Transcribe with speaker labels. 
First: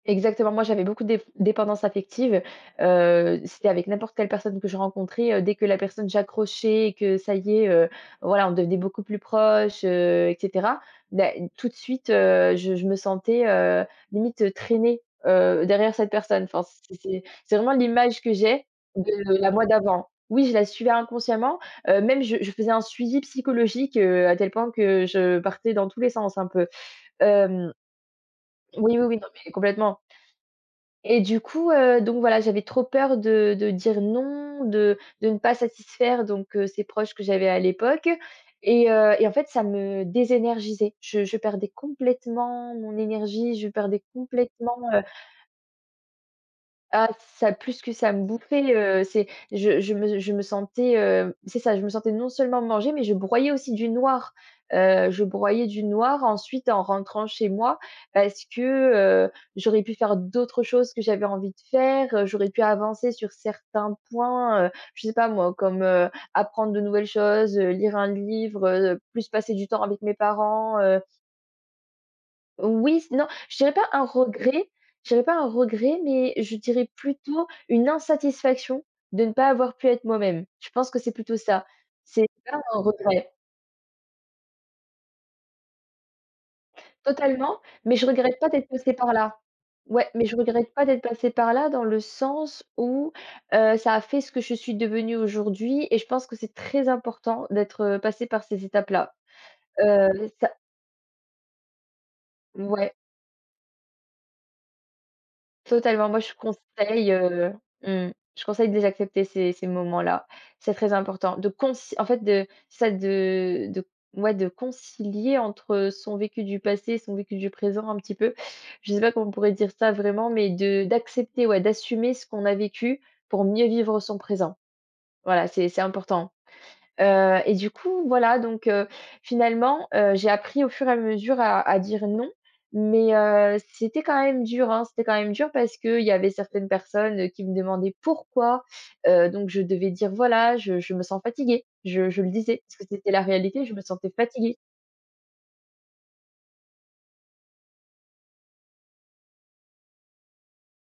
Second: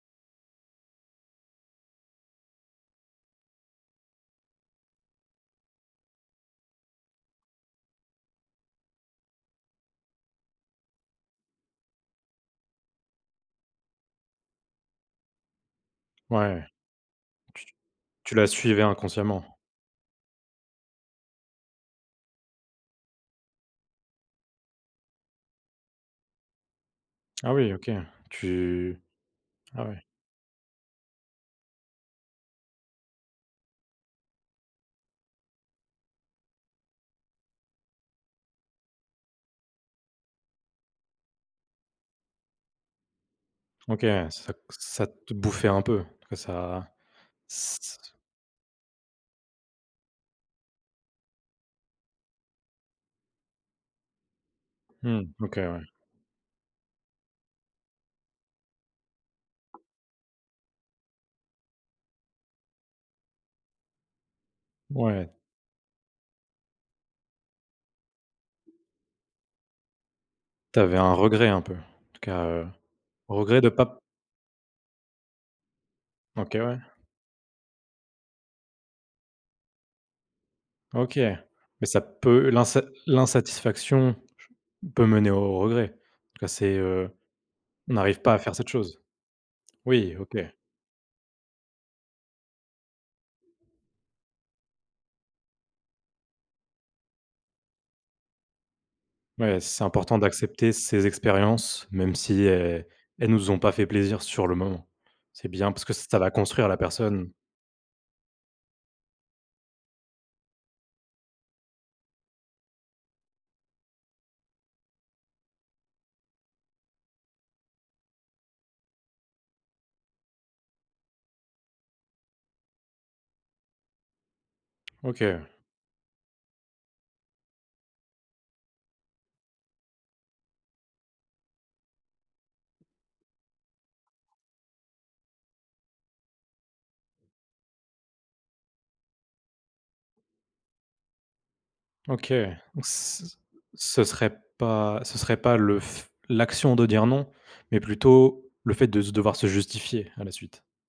Speaker 1: Exactement. Moi j'avais beaucoup déf dépendances affective. Heu, c'était avec n'importe quelle personne que je rencontrais, heu, dès que la personne j'accrochais et que ça y est, heu, voilà, on devenait beaucoup plus proche, heu et cetera. Bah tout de suite, heu, je je me sentais, heu, limite traînée, heu, derrière cette personne.
Speaker 2: Ouais.
Speaker 1: Enfin, c'est c'est c'est
Speaker 2: T
Speaker 1: vraiment l'image que
Speaker 2: tu l'as
Speaker 1: j'ai
Speaker 2: suivais
Speaker 1: de, heu, la
Speaker 2: inconsciemment.
Speaker 1: moi d'avant. Oui, je la suivais inconsciemment, heu, même je je faisais un suivi psychologique, heu, à tel point que, heu, je, heu, partais dans tous les sens un peu.
Speaker 2: Ah oui
Speaker 1: Hem,
Speaker 2: OK, tu
Speaker 1: oui, oui, oui. Non mais
Speaker 2: ah
Speaker 1: complètement.
Speaker 2: ouais.
Speaker 1: Et du coup, heu, donc voilà, j'avais trop peur de de dire non, de de ne pas satisfaire donc heu, ces proches que j'avais à l'époque. Et heu, et en fait, ça me désénergisait. Je je perdais complètement mon énergie, je
Speaker 2: OK,
Speaker 1: perdais
Speaker 2: ouais, ça t
Speaker 1: complètement, heu
Speaker 2: ça te bouffait un peu quoi, ça
Speaker 1: Ah ça plus que ça me bouffait, heu, c'est je je me je me sentais heu, c'est ça, je me sentais non seulement manger mais je broyais aussi du noir. Heu, je
Speaker 2: Mmh, OK,
Speaker 1: broyais
Speaker 2: ouais.
Speaker 1: du noir ensuite en rentrant chez moi. Parce que, heu, j'aurais pu faire d'autres choses que j'avais envie de faire. Heu, j'aurais pu avancer sur certains points, heu, je sais pas
Speaker 2: Ouais.
Speaker 1: moi comme, heu, apprendre de nouvelles choses, heu, lire un livre, heu, plus passer du temps avec mes parents,
Speaker 2: Tu avais
Speaker 1: heu
Speaker 2: un regret un peu en tout cas, heu,
Speaker 1: Oui. Non, je
Speaker 2: regret de
Speaker 1: dirais pas
Speaker 2: pas
Speaker 1: un regret. J'avais pas un regret, mais je
Speaker 2: OK, ouais.
Speaker 1: dirais plutôt une insatisfaction, de ne pas avoir pu être moi-même. Je pense que c'est
Speaker 2: OK,
Speaker 1: plutôt ça.
Speaker 2: mais ça
Speaker 1: C'est
Speaker 2: peut
Speaker 1: pas un
Speaker 2: l'insa
Speaker 1: regret.
Speaker 2: l'insatisfaction peut mener au regret, en tout cas, c'est, heu,
Speaker 1: Totalement, mais
Speaker 2: on
Speaker 1: je
Speaker 2: arrive pas à
Speaker 1: regrette pas
Speaker 2: faire
Speaker 1: d'être
Speaker 2: cette
Speaker 1: passée
Speaker 2: chose.
Speaker 1: par là. Ouais,
Speaker 2: Oui,
Speaker 1: mais je
Speaker 2: OK.
Speaker 1: regrette pas d'être passée par là dans le sens où heu, ça a fait ce que je suis devenue aujourd'hui. Et je pense que c'est très important d'être, heu, passée par ces étapes-là.
Speaker 2: Ouais, c'est
Speaker 1: Heu,
Speaker 2: important
Speaker 1: ça
Speaker 2: d'accepter ces expériences, même si, heu,
Speaker 1: Ouais.
Speaker 2: elles ne nous ont pas fait plaisir sur le moment. C'est bien parce que
Speaker 1: Totalement.
Speaker 2: ça
Speaker 1: Moi,
Speaker 2: va
Speaker 1: je
Speaker 2: construire la
Speaker 1: conseille
Speaker 2: personne.
Speaker 1: heu, mmh, je conseille de les accepter ces ces moments-là. C'est très important de conce en fait, de ça de celle de, ouais, de concilier entre son vécu du passé et son vécu du présent un petit peu. Je sais pas comment on pourrait dire ça vraiment? Mais de d'accepter, ouais, d'assumer ce qu'on a vécu pour mieux vivre son présent.
Speaker 2: OK,
Speaker 1: Voilà,
Speaker 2: heu
Speaker 1: c'est c'est important. Heu et du coup, voilà donc heu, finalement, heu, j'ai appris au fur et à mesure à à dire non. Mais heu, c'était quand même dur hein. C'était quand même dur parce que il y avait certaines personnes qui me demandaient pourquoi. Heu, donc je devais dire: «Voilà, je je me sens fatiguée» je je
Speaker 2: OK,
Speaker 1: le
Speaker 2: c
Speaker 1: disais parce que c'était la
Speaker 2: ce
Speaker 1: réalité, je me
Speaker 2: ce
Speaker 1: sentais
Speaker 2: serait
Speaker 1: fatiguée.
Speaker 2: pas ce serait pas le f l'action de dire non, mais plutôt le fait de se devoir se justifier à la suite.